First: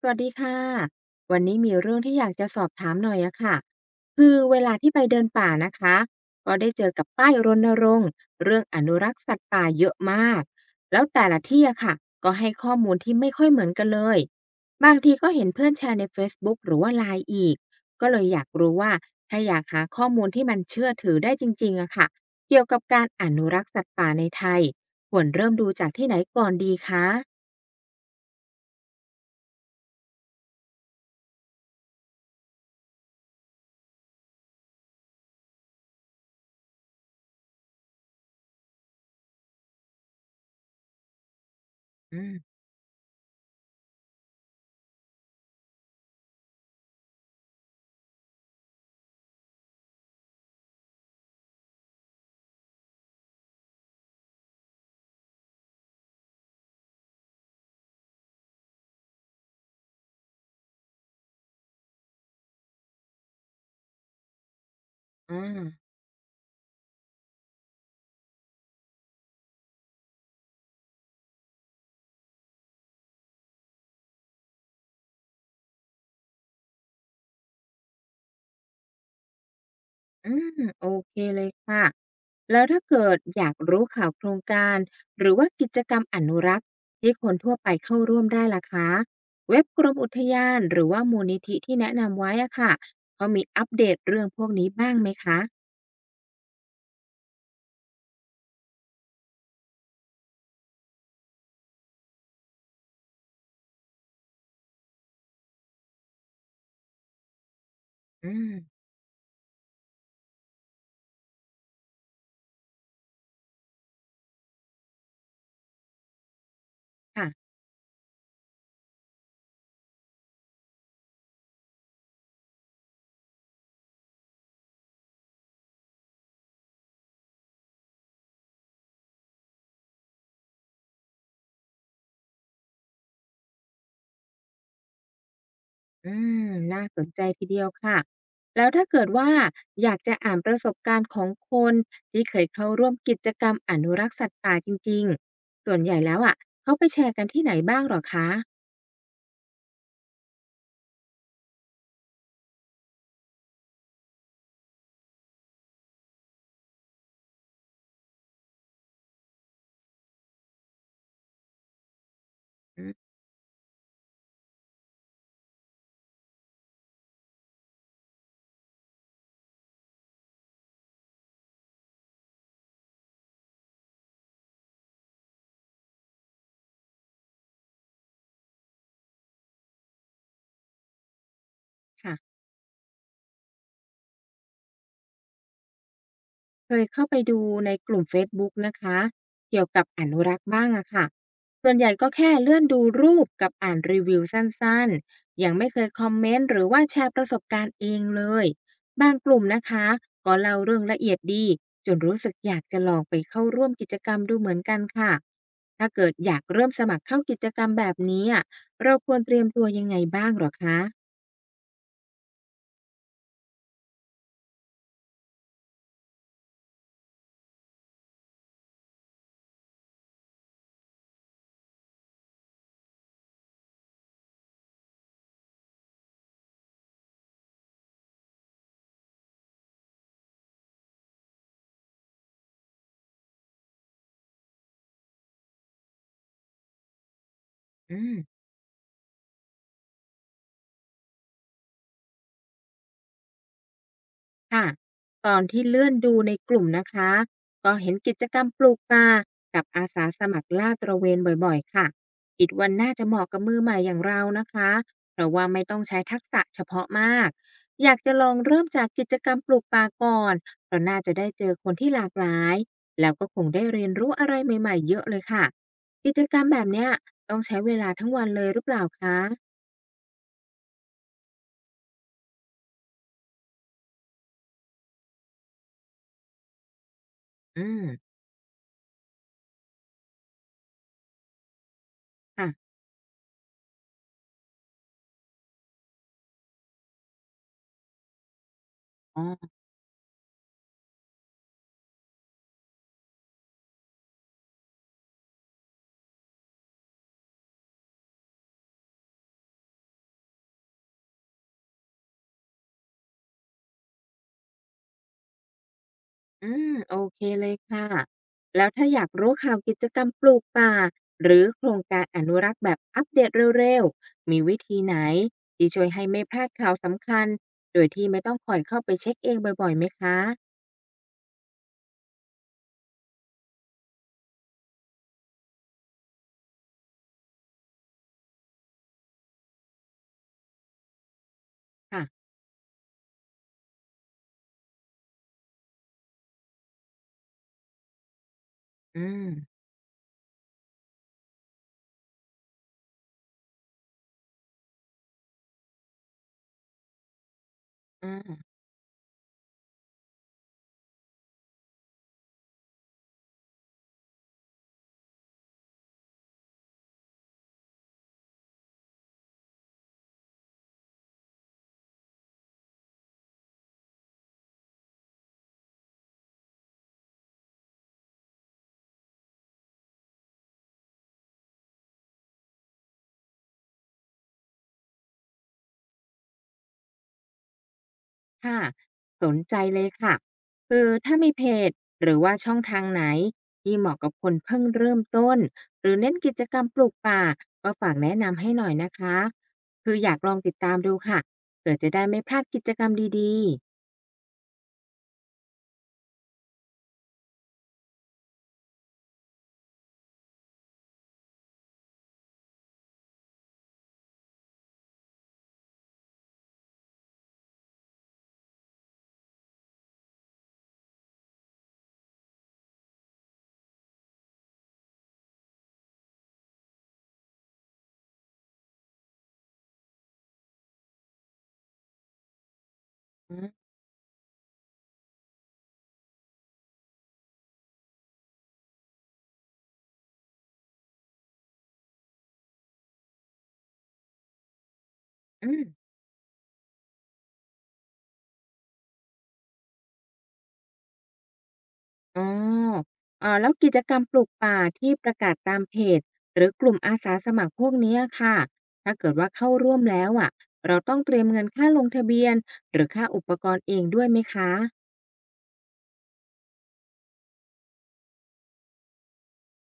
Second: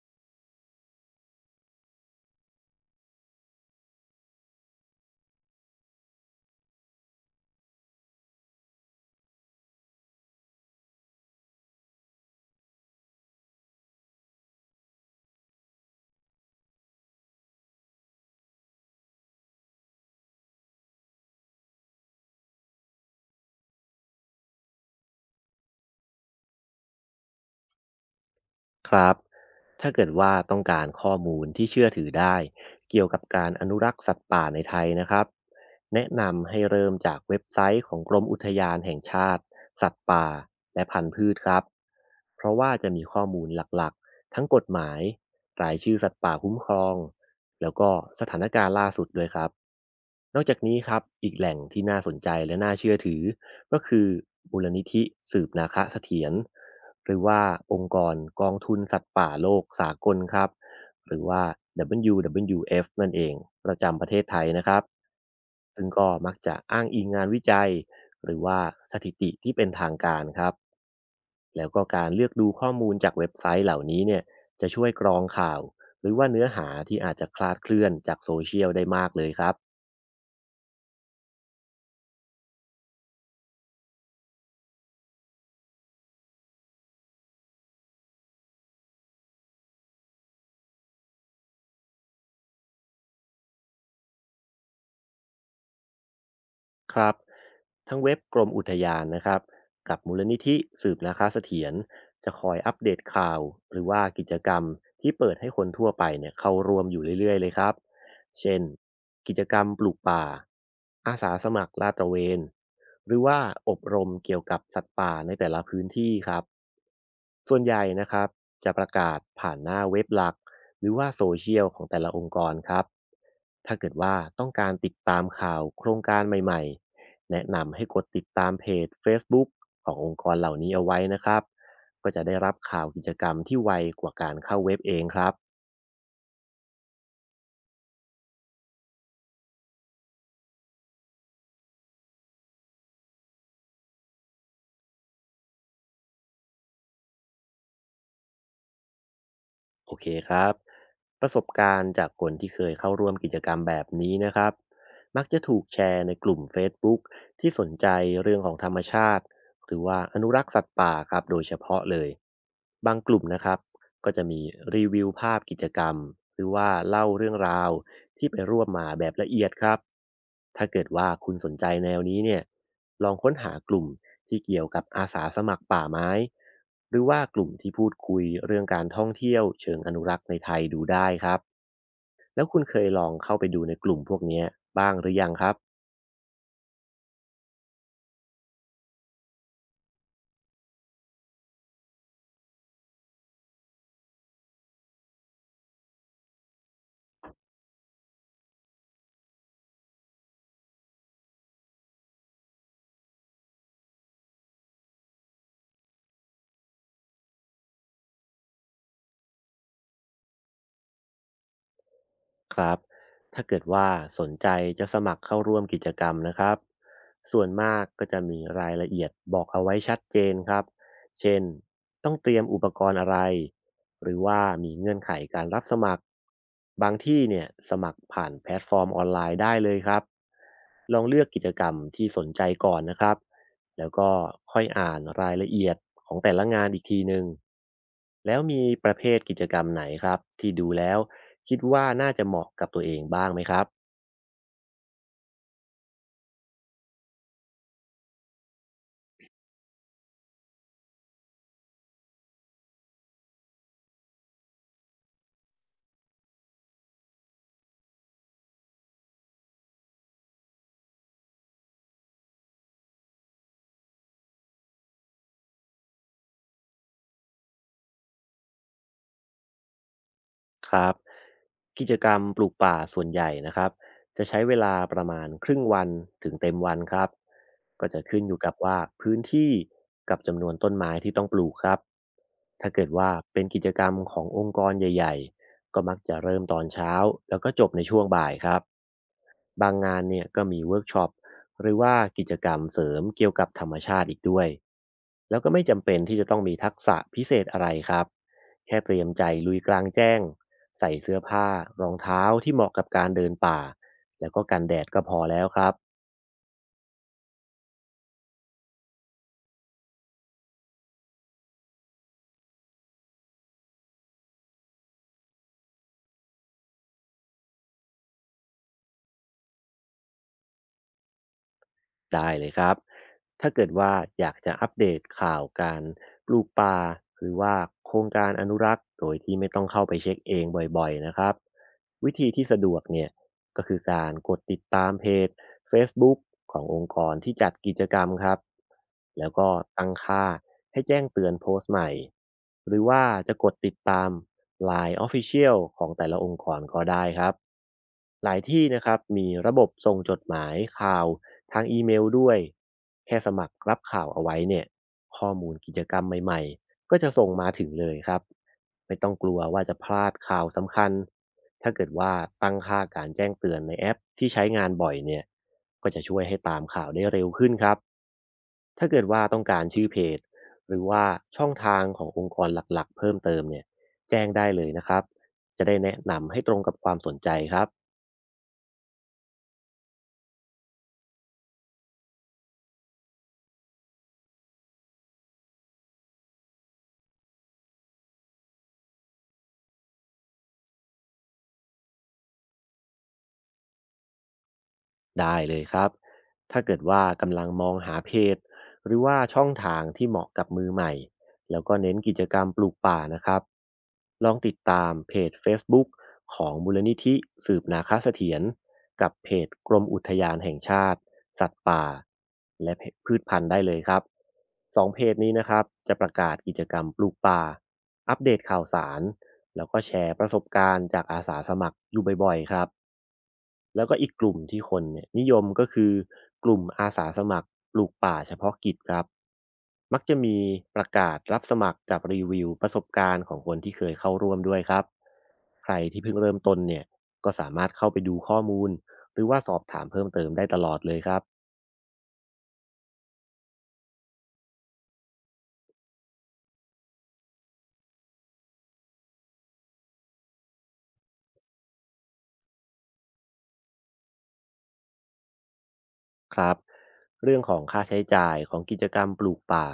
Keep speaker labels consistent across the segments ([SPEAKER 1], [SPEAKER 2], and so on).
[SPEAKER 1] สวัสดีค่ะวันนี้มีเรื่องที่อยากจะสอบถามหน่อยอะค่ะคือเวลาที่ไปเดินป่านะคะก็ได้เจอกับป้ายรณรงค์เรื่องอนุรักษ์สัตว์ป่าเยอะมากแล้วแต่ละที่อะค่ะก็ให้ข้อมูลที่ไม่ค่อยเหมือนกันเลยบางทีก็เห็นเพื่อนแชร์ในเฟซบุ๊กหรือว่าไ i น์อีกก็เลยอยากรู้ว่าถ้าอยากหาข้อมูลที่มันเชื่อถือได้จริงๆอะค่ะเกี่ยวกับการอนุรักษ์สัตว์ป่าในไทยควรเริ่มดูจากที่ไหนก่อนดีคะ
[SPEAKER 2] ครับ ถ้าเกิดว่าต้องการข้อมูลที่เชื่อถือได้เกี่ยวกับการอนุรักษ์สัตว์ป่าในไทยนะครับ แนะนำให้เริ่มจากเว็บไซต์ของกรมอุทยานแห่งชาติสัตว์ป่าและพันธุ์พืชครับ
[SPEAKER 1] อื
[SPEAKER 2] เพราะ
[SPEAKER 1] ม
[SPEAKER 2] ว่าจะมีข้อมูลหลักๆทั้งกฎหมายรายชื่อสัตว์ป่าคุ้มครองแล้วก็สถานการณ์ล่าสุดด้วยครับ นอกจากนี้ครับอีกแหล่งที่น่าสนใจและน่าเชื่อถือก็คือมูลนิธิสืบนาคะเสถียร หรือว่าองค์กรกองทุนสัตว์ป่าโลกสากลครับหรือว่า WWF นั่นเองประจำประเทศไทยนะครับ
[SPEAKER 1] อ่า
[SPEAKER 2] ซึ่งก็มักจะอ้างอิงงานวิจัยหรือว่าสถิติที่เป็นทางการครับแล้วก็การเลือกดูข้อมูลจากเว็บไซต์เหล่านี้เนี่ยจะช่วยกรองข่าวหรือว่าเนื้อหาที่อาจจะคลาดเคลื่อนจากโซเชียลได้มากเลยครับ
[SPEAKER 1] อมโอเคเลยค่ะแล้วถ้าเกิดอยากรู้ข่าวโครงการหรือว่ากิจกรรมอนุรักษ์ที่คนทั่วไปเข้าร่วมได้ล่ะคะเว็บกรมอุทยานหรือว่ามูลนิธิที่แนะนำไว้อะค่ะเขามีอัปเดตเรื่องพวกนี้บ้างไหมคะ
[SPEAKER 2] ครับทั้งเว็บกรมอุทยานนะครับกับมูลนิธิสืบนาคาเสถียรจะคอยอัปเดตข่าวหรือว่ากิจกรรมที่เปิดให้คนทั่วไปเนี่ยเข้าร่วมอยู่เรื่อยๆเลยครับ
[SPEAKER 1] อืม
[SPEAKER 2] เช่นกิจกรรมปลูกป่าอาสาสมัครลาดตระเวนหรือว่าอบรมเกี่ยวกับสัตว์ป่าในแต่ละพื้นที่ครับ
[SPEAKER 1] ค่ะ
[SPEAKER 2] ส่วนใหญ่นะครับจะประกาศผ่านหน้าเว็บหลักหรือว่าโซเชียลของแต่ละองค์กรครับถ้าเกิดว่าต้องการติดตามข่าวโครงการใหม่ๆแนะนำให้กดติดตามเพจ Facebook ขององค์กรเหล่านี้เอาไว้นะครับก็จะได้รับข่าวกิจกรรมที่ไวกว่าการเข้าเว็บเองครับ
[SPEAKER 1] อืมน่าสนใจทีเดียวค่ะแล้วถ้าเกิดว่าอยากจะอ่านประสบการณ์ของคนที่เคยเข้าร่วมกิจกรรมอนุรักษ์สัตว์ป่าจริงๆส่วนใหญ่แล้วอะเขาไปแชร์กันที่ไหนบ้างหรอคะ
[SPEAKER 2] โอเคครับประสบการณ์จากคนที่เคยเข้าร่วมกิจกรรมแบบนี้นะครับมักจะถูกแชร์ในกลุ่ม Facebook ที่สนใจเรื่องของธรรมชาติหรือว่าอนุรักษ์สัตว์ป่าครับโดยเฉพาะเลยบางกลุ่มนะครับก็จะมีรีวิวภาพกิจกรรมหรือว่าเล่าเรื่องราวที่ไปร่วมมาแบบละเอียดครับถ้าเกิดว่าคุณสนใจแนวนี้เนี่ยลองค้นหากลุ่ม ที่เกี่ยวกับอาสาสมัครป่าไม้หรือว่ากลุ่มที่พูดคุยเรื่องการท่องเที่ยวเชิงอนุรักษ์ในไทยดูได้ครับ
[SPEAKER 1] ค่ะ
[SPEAKER 2] แล้วคุณเคยลองเข้าไปดูในกลุ่มพวกเนี้ยบ้างหรือยังครับ
[SPEAKER 1] เคยเข้าไปดูในกลุ่มเฟซบุ๊กนะคะเกี่ยวกับอนุรักษ์บ้างอะค่ะส่วนใหญ่ก็แค่เลื่อนดูรูปกับอ่านรีวิวสั้นๆยังไม่เคยคอมเมนต์หรือว่าแชร์ประสบการณ์เองเลยบางกลุ่มนะคะก็เล่าเรื่องละเอียดดีจนรู้สึกอยากจะลองไปเข้าร่วมกิจกรรมดูเหมือนกันค่ะถ้าเกิดอยากเริ่มสมัครเข้ากิจกรรมแบบนี้อะเราควรเตรียมตัวยังไงบ้างเหรอคะ
[SPEAKER 2] ครับถ้าเกิดว่าสนใจจะสมัครเข้าร่วมกิจกรรมนะครับส่วนมากก็จะมีรายละเอียดบอกเอาไว้ชัดเจนครับเช่นต้องเตรียมอุปกรณ์อะไรหรือว่ามีเงื่อนไขการรับสมัครบางที่เนี่ยสมัครผ่านแพลตฟอร์มออนไลน์ได้เลยครับ ลองเลือกกิจกรรมที่สนใจก่อนนะครับ แล้วก็ค่อยอ่านรายละเอียดของแต่ละงานอีกทีหนึ่ง
[SPEAKER 1] อืม
[SPEAKER 2] แล้วมีประเภทกิจกรรมไหนครับที่ดูแล้วคิดว่าน่าจะเหมาะกับตัวเองบ้างไหมครับ
[SPEAKER 1] ค่ะตอนที่เลื่อนดูในกลุ่มนะคะก็เห็นกิจกรรมปลูกป่ากับอาสาสมัครลาดตระเวนบ่อยๆค่ะคิดว่าน่าจะเหมาะกับมือใหม่อย่างเรานะคะเพราะว่าไม่ต้องใช้ทักษะเฉพาะมากอยากจะลองเริ่มจากกิจกรรมปลูกป่าก่อนเพราะน่าจะได้เจอคนที่หลากหลายแล้วก็คงได้เรียนรู้อะไรใหม่ๆเยอะเลยค่ะกิจกรรมแบบเนี้ยต้องใช้เวลาทั้งวันเลยหรือเปล่าคะ
[SPEAKER 2] ครับกิจกรรมปลูกป่าส่วนใหญ่นะครับจะใช้เวลาประมาณครึ่งวันถึงเต็มวันครับ
[SPEAKER 1] อืม
[SPEAKER 2] ก็จะขึ้นอยู่กับว่าพื้นที่กับจำนวนต้นไม้ที่ต้องปลูกครับถ้า
[SPEAKER 1] ค่ะ
[SPEAKER 2] เกิดว่าเป็นกิจกรรมขององค์กรใหญ่ๆก็มักจะเริ่มตอนเช้าแล้วก็จบในช่วงบ่ายครับ
[SPEAKER 1] อ๋อ
[SPEAKER 2] บางงานเนี่ยก็มีเวิร์กช็อปหรือว่ากิจกรรมเสริมเกี่ยวกับธรรมชาติอีกด้วยแล้วก็ไม่จำเป็นที่จะต้องมีทักษะพิเศษอะไรครับแค่เตรียมใจลุยกลางแจ้ง ใส่เสื้อผ้ารองเท้าที่เหมาะกับการเดินป่าแล้วก็กันแดดก็พอแล้วครับ
[SPEAKER 1] อืมโอเคเลยค่ะแล้วถ้าอยากรู้ข่าวกิจกรรมปลูกป่าหรือโครงการอนุรักษ์แบบอัปเดตเร็วๆมีวิธีไหนที่ช่วยให้ไม่พลาดข่าวสำคัญโดยที่ไม่ต้องคอยเข้าไปเช็คเองบ่อยๆไหมคะ
[SPEAKER 2] ได้เลยครับ ถ้าเกิดว่าอยากจะอัปเดตข่าวการปลูกป่าหรือว่าโครงการอนุรักษ์โดยที่ไม่ต้องเข้าไปเช็คเองบ่อยๆนะครับวิ
[SPEAKER 1] ค่ะ
[SPEAKER 2] ธีที่สะดวกเนี่ยก็คือการกดติดตามเพจ Facebook ขององค์กรที่จัดกิจกรรมครับ
[SPEAKER 1] อืม
[SPEAKER 2] แล้วก็ตั้งค่าให้แจ้งเตือนโพสต์ใหม่หรือว่าจะกดติดตาม Line Official ของแต่ละองค์กรก็ได้ครับ
[SPEAKER 1] อ
[SPEAKER 2] หลาย
[SPEAKER 1] ม
[SPEAKER 2] ที่นะครับมีระบบส่งจดหมายข่าว ทางอีเมลด้วยแค่สมัครรับข่าวเอาไว้เนี่ยข้อมูลกิจกรรมใหม่ๆก็จะส่งมาถึงเลยครับไม่ต้องกลัวว่าจะพลาดข่าวสำคัญถ้าเกิดว่าตั้งค่าการแจ้งเตือนในแอปที่ใช้งานบ่อยเนี่ยก็จะช่วยให้ตามข่าวได้เร็วขึ้นครับถ้าเกิดว่าต้องการชื่อเพจหรือว่าช่องทางขององค์กรหลักๆเพิ่มเติมเนี่ยแจ้งได้เลยนะครับจะได้แนะนำให้ตรงกับความสนใจครับ
[SPEAKER 1] ค่ะสนใจเลยค่ะคือถ้ามีเพจหรือว่าช่องทางไหนที่เหมาะกับคนเพิ่งเริ่มต้นหรือเน้นกิจกรรมปลูกป่าก็ฝากแนะนำให้หน่อยนะคะคืออยากลองติดตามดูค่ะเผื่อจะได้ไม่พลาดกิจกรรมดีๆ
[SPEAKER 2] ได้เลยครับ ถ้าเกิดว่ากำลังมองหาเพจหรือว่าช่องทางที่เหมาะกับมือใหม่ แล้วก็เน้นกิจกรรมปลูกป่านะครับ ลองติดตามเพจ Facebook ของมูลนิธิสืบนาคเสถียรกับเพจกรมอุทยานแห่งชาติสัตว์ป่าและพืชพันธุ์ได้เลยครับสองเพจนี้นะครับจะประกาศกิจกรรมปลูกป่าอัปเดตข่าวสารแล้วก็แชร์ประสบการณ์จากอาสาสมัครอยู่บ่อยๆครับ
[SPEAKER 1] อืม
[SPEAKER 2] แล้วก็อีกกลุ่มที่คนเนี่ยนิยมก็คือกลุ่มอาสาสมัครปลูกป่าเฉพาะกิจครับมักจะมีประกาศรับสมัครกับรีวิวประสบการณ์ของคนที่เคยเข้าร่วมด้วยครับ
[SPEAKER 1] อ
[SPEAKER 2] ใคร
[SPEAKER 1] ม
[SPEAKER 2] ที่เพิ่งเริ่มต้นเนี่ยก็สามารถเข้าไปดูข้อมูลหรือว่าสอบถามเพิ่มเติมได้ตลอดเลยครับ
[SPEAKER 1] อ๋อแล้วกิจกรรมปลูกป่าที่ประกาศตามเพจหรือกลุ่มอาสาสมัครพวกเนี้ยค่ะถ้าเกิดว่าเข้าร่วมแล้วอ่ะเราต้องเตรียมเงินค่าลงทะเบียนหรือค่าอุปกรณ์เองด้วยไหมคะ
[SPEAKER 2] ครับเรื่องของค่าใช้จ่ายของกิจกรรมปลูกป่า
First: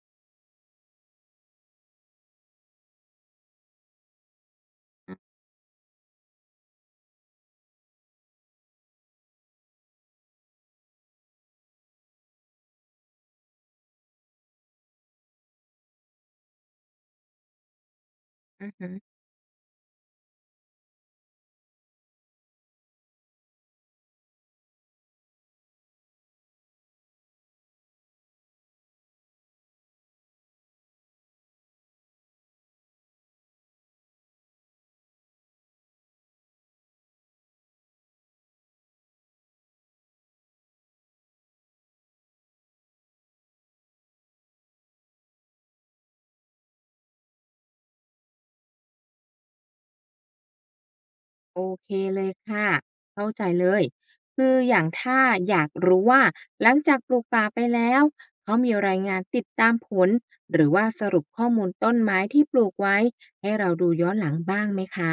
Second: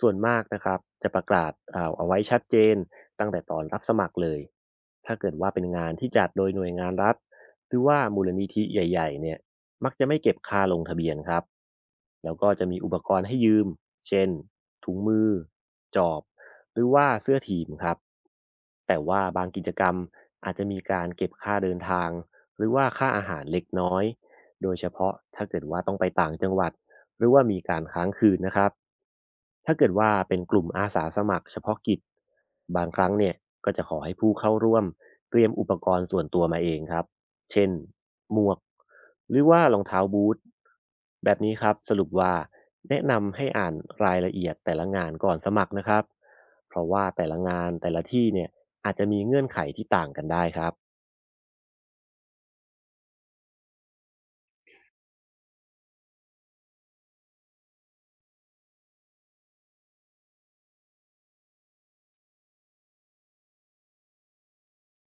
[SPEAKER 2] ส่วนมากนะครับจะประกาศเอาไว้ชัดเจนตั้งแต่ตอนรับสมัครเลยถ้าเกิดว่าเป็นงานที่จัดโดยหน่วยงานรัฐหรือว่ามูลนิธิใหญ่ๆเนี่ยมักจะไม่เก็บค่าลงทะเบียนครับแล้วก็จะมีอุปกรณ์ให้ยืมเช่นถุงมือจอบหรือว่าเสื้อทีมครับ
[SPEAKER 1] อือฮึ
[SPEAKER 2] แต่ว่าบางกิจกรรมอาจจะมีการเก็บค่าเดินทางหรือว่าค่าอาหารเล็กน้อย โดยเฉพาะถ้าเกิดว่าต้องไปต่างจังหวัดหรือว่ามีการค้างคืนนะครับถ้าเกิดว่าเป็นกลุ่มอาสาสมัครเฉพาะกิจบางครั้งเนี่ยก็จะขอให้ผู้เข้าร่วมเตรียมอุปกรณ์ส่วนตัวมาเองครับเช่นหมวกหรือว่ารองเท้าบูทแบบนี้ครับสรุปว่าแนะนำให้อ่านรายละเอียดแต่ละงานก่อนสมัครนะครับเพราะว่าแต่ละงานแต่ละที่เนี่ยอาจจะมีเงื่อนไขที่ต่างกันได้ครับ
[SPEAKER 1] โอเคเลยค่ะเข้าใจเลยคืออย่างถ้าอยากรู้ว่าหลังจากปลูกป่าไปแล้วเขามีรายงานติดตามผลหรือว่าสรุปข้อมูลต้นไม้ที่ปลูกไว้ให้เราดูย้อนหลังบ้างไหมคะ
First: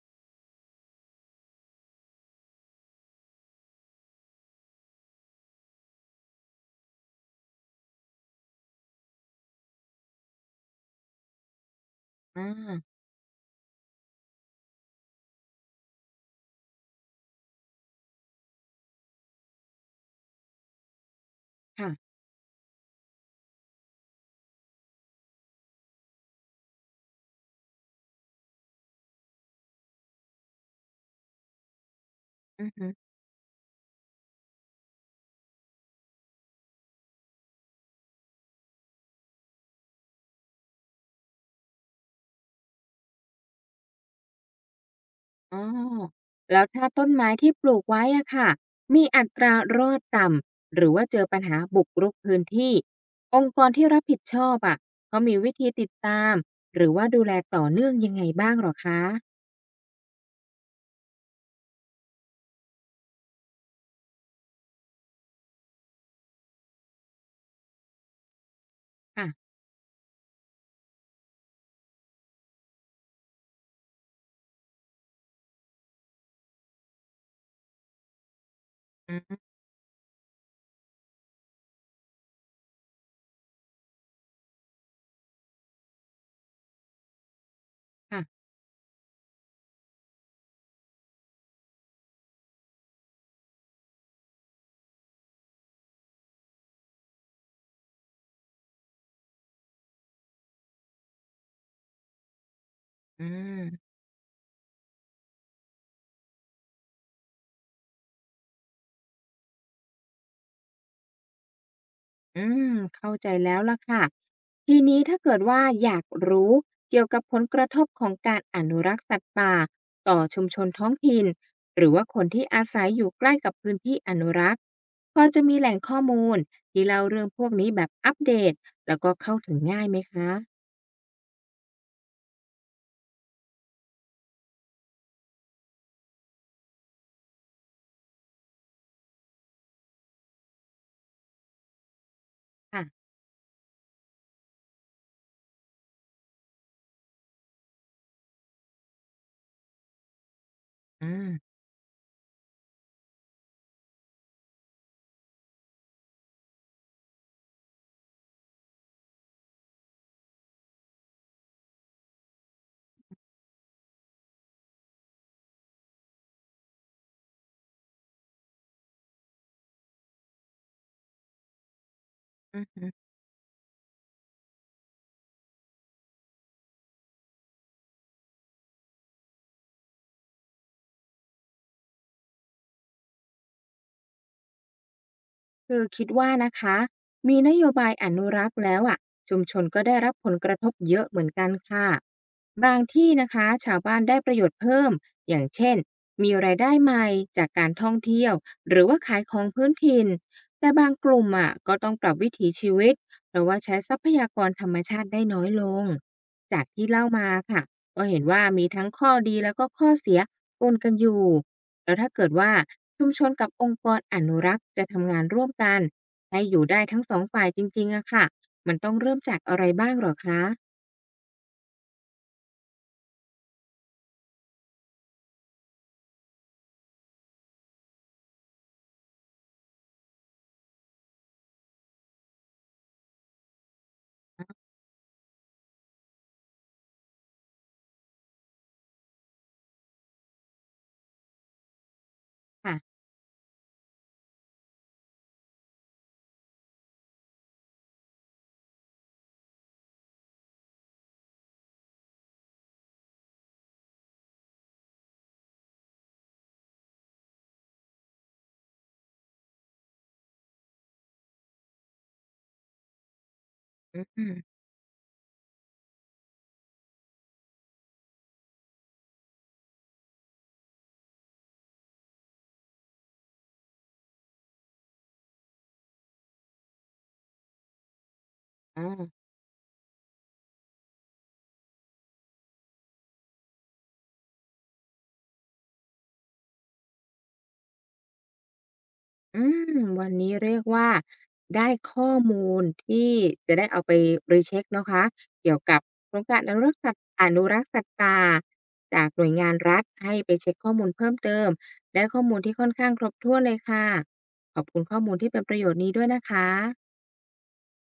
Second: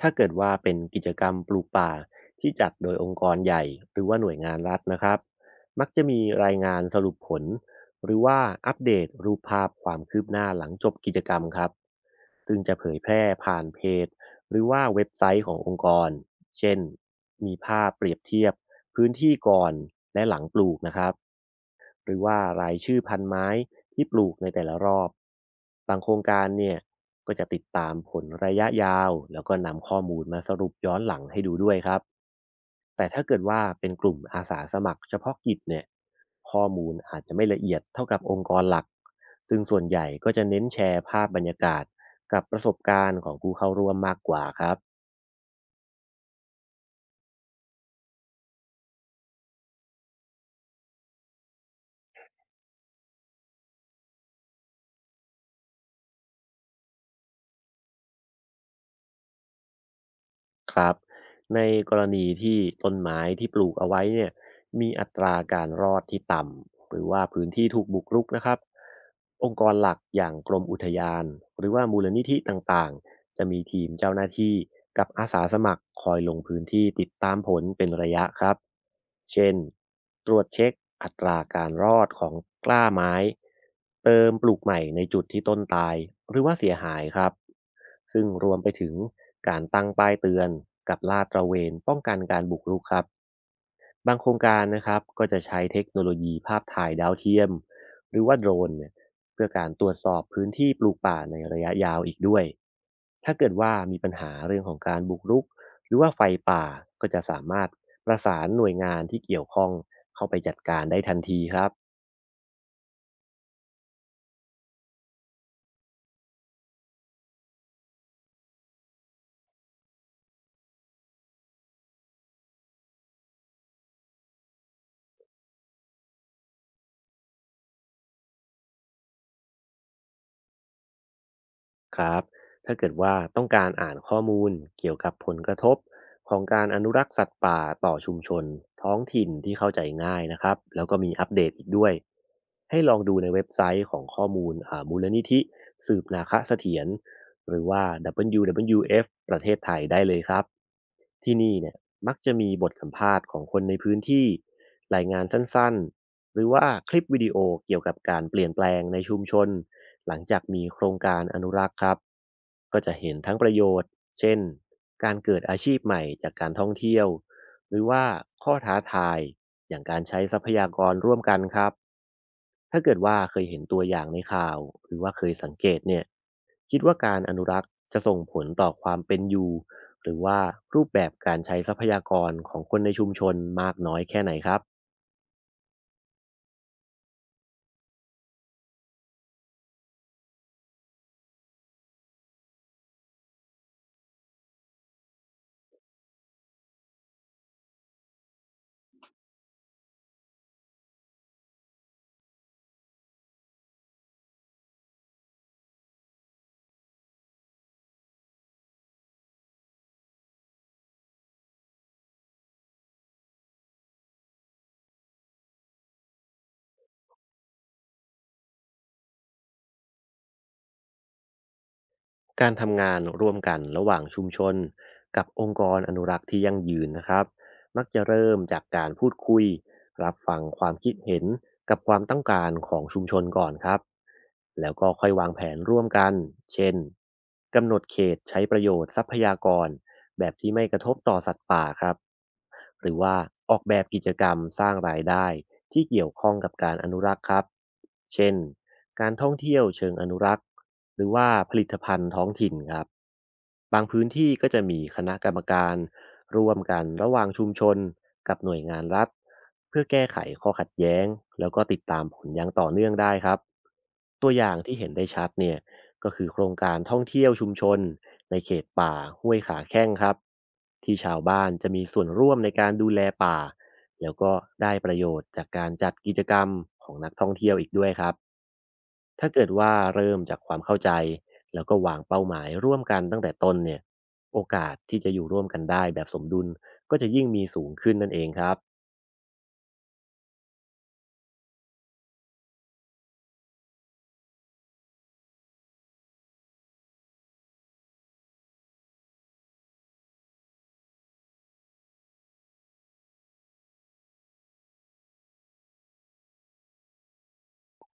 [SPEAKER 2] ถ้าเกิดว่าเป็นกิจกรรมปลูกป่าที่จัดโดยองค์กรใหญ่หรือว่าหน่วยงานรัฐนะครับมักจะมีรายงานสรุปผลหรือว่าอัปเดตรูปภาพความคืบหน้าหลังจบกิจกรรมครับ
[SPEAKER 1] อ
[SPEAKER 2] ซึ่งจะเผ
[SPEAKER 1] า
[SPEAKER 2] ยแพร่ผ่านเพจ หรือว่าเว็บไซต์ขององค์กร เช่น มีภาพเปรียบเทียบพื้นที่ก่อนและหลังปลูกนะครับ ห
[SPEAKER 1] ค่ะ
[SPEAKER 2] รือว่ารายชื่อพันไม้ที่ปลูกในแต่ละรอบ บางโครงการเนี่ยก็จะติดตามผลระยะยาวแล้วก็นำข้อมูลมาสรุปย้อนหลังให้ดูด้วยครับ
[SPEAKER 1] อือฮึ
[SPEAKER 2] แต่ถ้าเกิดว่าเป็นกลุ่มอาสาสมัครเฉพาะกิจเนี่ยข้อมูลอาจจะไม่ละเอียดเท่ากับองค์กรหลักซึ่งส่วนใหญ่ก็จะเน้นแชร์ภาพบรรยากาศกับประสบการณ์ของผู้เข้าร่วมมากกว่าครับ
[SPEAKER 1] อ๋อแล้วถ้าต้นไม้ที่ปลูกไว้อะค่ะมีอัตรารอดต่ำหรือว่าเจอปัญหาบุกรุกพื้นที่องค์กรที่รับผิดชอบอะเขามีวิธีติดตามหรือว่าดูแลต่อเนื่องยังไงบ้างหรอคะ
[SPEAKER 2] ครับในกรณีที่ต้นไม้ที่ปลูกเอาไว้เนี่ยมีอัตราการรอดที่ต่ำหรือว่าพื้นที่ถูกบุกรุกนะครับอง
[SPEAKER 1] ค่ะ
[SPEAKER 2] ค์กรหลักอย่างกรมอุทยานหรือว่ามูลนิธิต่างๆ จะมีทีมเจ้าหน้าที่กับอาสาสมัครคอยลงพื้นที่ติดตามผลเป็นระยะครับ
[SPEAKER 1] อื
[SPEAKER 2] เช่น
[SPEAKER 1] อ
[SPEAKER 2] ตรวจเช็คอัตราการรอดของกล้าไม้ เติมปลูกใหม่ในจุดที่ต้นตายหรือว่าเสียหายครับ
[SPEAKER 1] ค่ะ
[SPEAKER 2] ซึ่งรวมไปถึงการตั้งป้ายเตือนกับลาดตระเวนป้องกันการบุกรุกครับ บางโครงการนะครับก็จะใช้เทคโนโลยีภาพถ่ายดาวเทียม หรือว่าโดรนเนี่ยเพื่อการตรวจสอบพื้นที่ปลูกป่าในระยะยาวอีกด้วย
[SPEAKER 1] อื
[SPEAKER 2] ถ้าเกิดว่า
[SPEAKER 1] ม
[SPEAKER 2] มีปัญหาเรื่องของการบุกรุกหรือว่าไฟป่าก็จะสามารถประสานหน่วยงานที่เกี่ยวข้องเข้าไปจัดการได้ทันทีครับ
[SPEAKER 1] อืเข้าใจแล้วล่ะค่ะทีนี้ถ้าเกิดว่าอยากรู้เกี่ยวกับผลกระทบของการอนุรักษ์สัตว์ป่าต่อชุมชนท้องถิ่นหรือว่าคนที่อาศัยอยู่ใกล้กับพื้นที่อนุรักษ์พอจะมีแหล่งข้อมูลที่เล่าเรื่องพวกนี้แบบอัปเดตแล้วก็เข้าถึงง่ายไหมคะ
[SPEAKER 2] ครับถ้าเกิดว่าต้องการอ่านข้อมูลเกี่ยวกับผลกระทบของการอนุรักษ์สัตว์ป่าต่อชุมชนท้องถิ่นที่เข้าใจง่ายนะครับแล้วก็มีอัปเดตอีกด้วยให้
[SPEAKER 1] ค่ะ
[SPEAKER 2] ลองดูในเว็บไซต์ของข้อมูลมูลนิธิสืบนาคเสถียรหรือว่า WWF ประเทศไทยได้เลยครับ
[SPEAKER 1] อา
[SPEAKER 2] ที่นี่เนี่ยมักจะมีบทสัมภาษณ์ของคนในพื้นที่รายงานสั้นๆหรือว่าคลิปวิดีโอเกี่ยวกับการเปลี่ยนแปลงในชุมชน หลังจากมีโครงการอนุรักษ์ครับก็จะเห็นทั้งประโยชน์เช่นการเกิดอาชีพใหม่จากการท่องเที่ยวหรือว่าข้อท้าทายอย่างการใช้ทรัพยากรร่วมกันครับ
[SPEAKER 1] อื
[SPEAKER 2] ถ้า
[SPEAKER 1] ม
[SPEAKER 2] เกิดว่าเคยเห็นตัวอย่างในข่าวหรือว่าเคยสังเกตเนี่ยคิดว่าการอนุรักษ์จะส่งผลต่อความเป็นอยู่หรือว่ารูปแบบการใช้ทรัพยากรของคนในชุมชนมากน้อยแค่ไหนครับ
[SPEAKER 1] คือคิดว่านะคะมีนโยบายอนุรักษ์แล้วอ่ะชุมชนก็ได้รับผลกระทบเยอะเหมือนกันค่ะบางที่นะคะชาวบ้านได้ประโยชน์เพิ่มอย่างเช่นมีรายได้ใหม่จากการท่องเที่ยวหรือว่าขายของพื้นถิ่นแต่บางกลุ่มอ่ะก็ต้องปรับวิถีชีวิตเพราะว่าใช้ทรัพยากรธรรมชาติได้น้อยลงจากที่เล่ามาค่ะก็เห็นว่ามีทั้งข้อดีแล้วก็ข้อเสียปนกันอยู่ แล้วถ้าเกิดว่าชุมชนกับองค์กรอนุรักษ์จะทำงานร่วมกันให้อยู่ได้ทั้งสองฝ่ายจริงๆอะค่ะมันต้องเริ่มจากอะไรบ้างเหรอคะ
[SPEAKER 2] การทำงานร่วมกันระหว่างชุมชนกับองค์กรอนุรักษ์ที่ยั่งยืนนะครับมักจะเริ่มจากการพูดคุยรับฟังความคิดเห็นกับความต้องการของชุมชนก่อนครับแล้วก็ค่อยวางแผนร่วมกันเช่นกำหนดเขตใช้ประโยชน์ทรัพยากร แบบที่ไม่กระทบต่อสัตว์ป่าครับ
[SPEAKER 1] ค่ะ
[SPEAKER 2] หรือว่าออกแบบกิจกรรมสร้างรายได้ที่เกี่ยวข้องกับการอนุรักษ์ครับเช่นการท่องเที่ยวเชิงอนุรักษ์หรือว่าผลิตภัณฑ์ท้องถิ่นครับบางพื้นที่ก็จะมีคณะกรรมการร่วมกันระหว่างชุมชนกับหน่วยงานรัฐเพื่อแก้ไขข้อขัดแย้งแล้วก็ติดตามผลอย่างต่อเนื่องได้ครับ
[SPEAKER 1] อื
[SPEAKER 2] ตัวอย่า
[SPEAKER 1] ม
[SPEAKER 2] งที่เห็นได้ชัดเนี่ยก็คือโครงการท่องเที่ยวชุมชน ในเขตป่าห้วยขาแข้งครับที่ชาวบ้านจะมีส่วนร่วมในการดูแลป่าแล้วก็ได้ประโยชน์จากการจัดกิจกรรมของนักท่องเที่ยวอีกด้วยครับ
[SPEAKER 1] ออ
[SPEAKER 2] ถ้าเกิดว่าเริ่มจากความเข้าใจแล้วก็วางเป้าหมายร่วมกันตั้งแต่ต้นเนี่ยโอกาสที่จะอยู่ร่วมกันได้แบบสมดุลก็จะยิ่งมีสูงขึ้นนั่นเองครับ
[SPEAKER 1] อืวันนี้เรียกว่าได้ข้อมูลที่จะได้เอาไปรีเช็กนอะคะเกี่ยวกับโครงการอนุรักษ์สัตว์อนุรักษ์สัตว์ป่าจากหน่วยงานรัฐให้ไปเช็คข้อมูลเพิ่มเติมได้ข้อมูลที่ค่อนข้างครบถ้วนเลยค่ะขอบคุณข้อมูลที่เป็นประโยชน์นี้ด้วยนะคะ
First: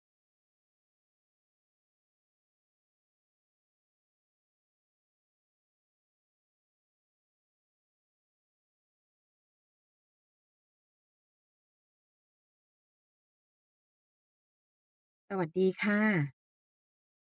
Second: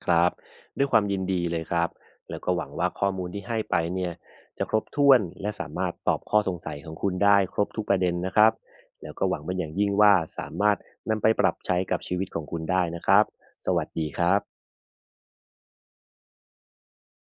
[SPEAKER 2] ครับด้วยความยินดีเลยครับแล้วก็หวังว่าข้อมูลที่ให้ไปเนี่ยจะครบถ้วนและสามารถตอบข้อสงสัยของคุณได้ครบทุกประเด็นนะครับแล้วก็หวังเป็นอย่างยิ่งว่าสามารถนำไปปรับใช้กับชีวิตของคุณได้นะครับสวัสดีครับ
[SPEAKER 1] สวัสดีค่ะ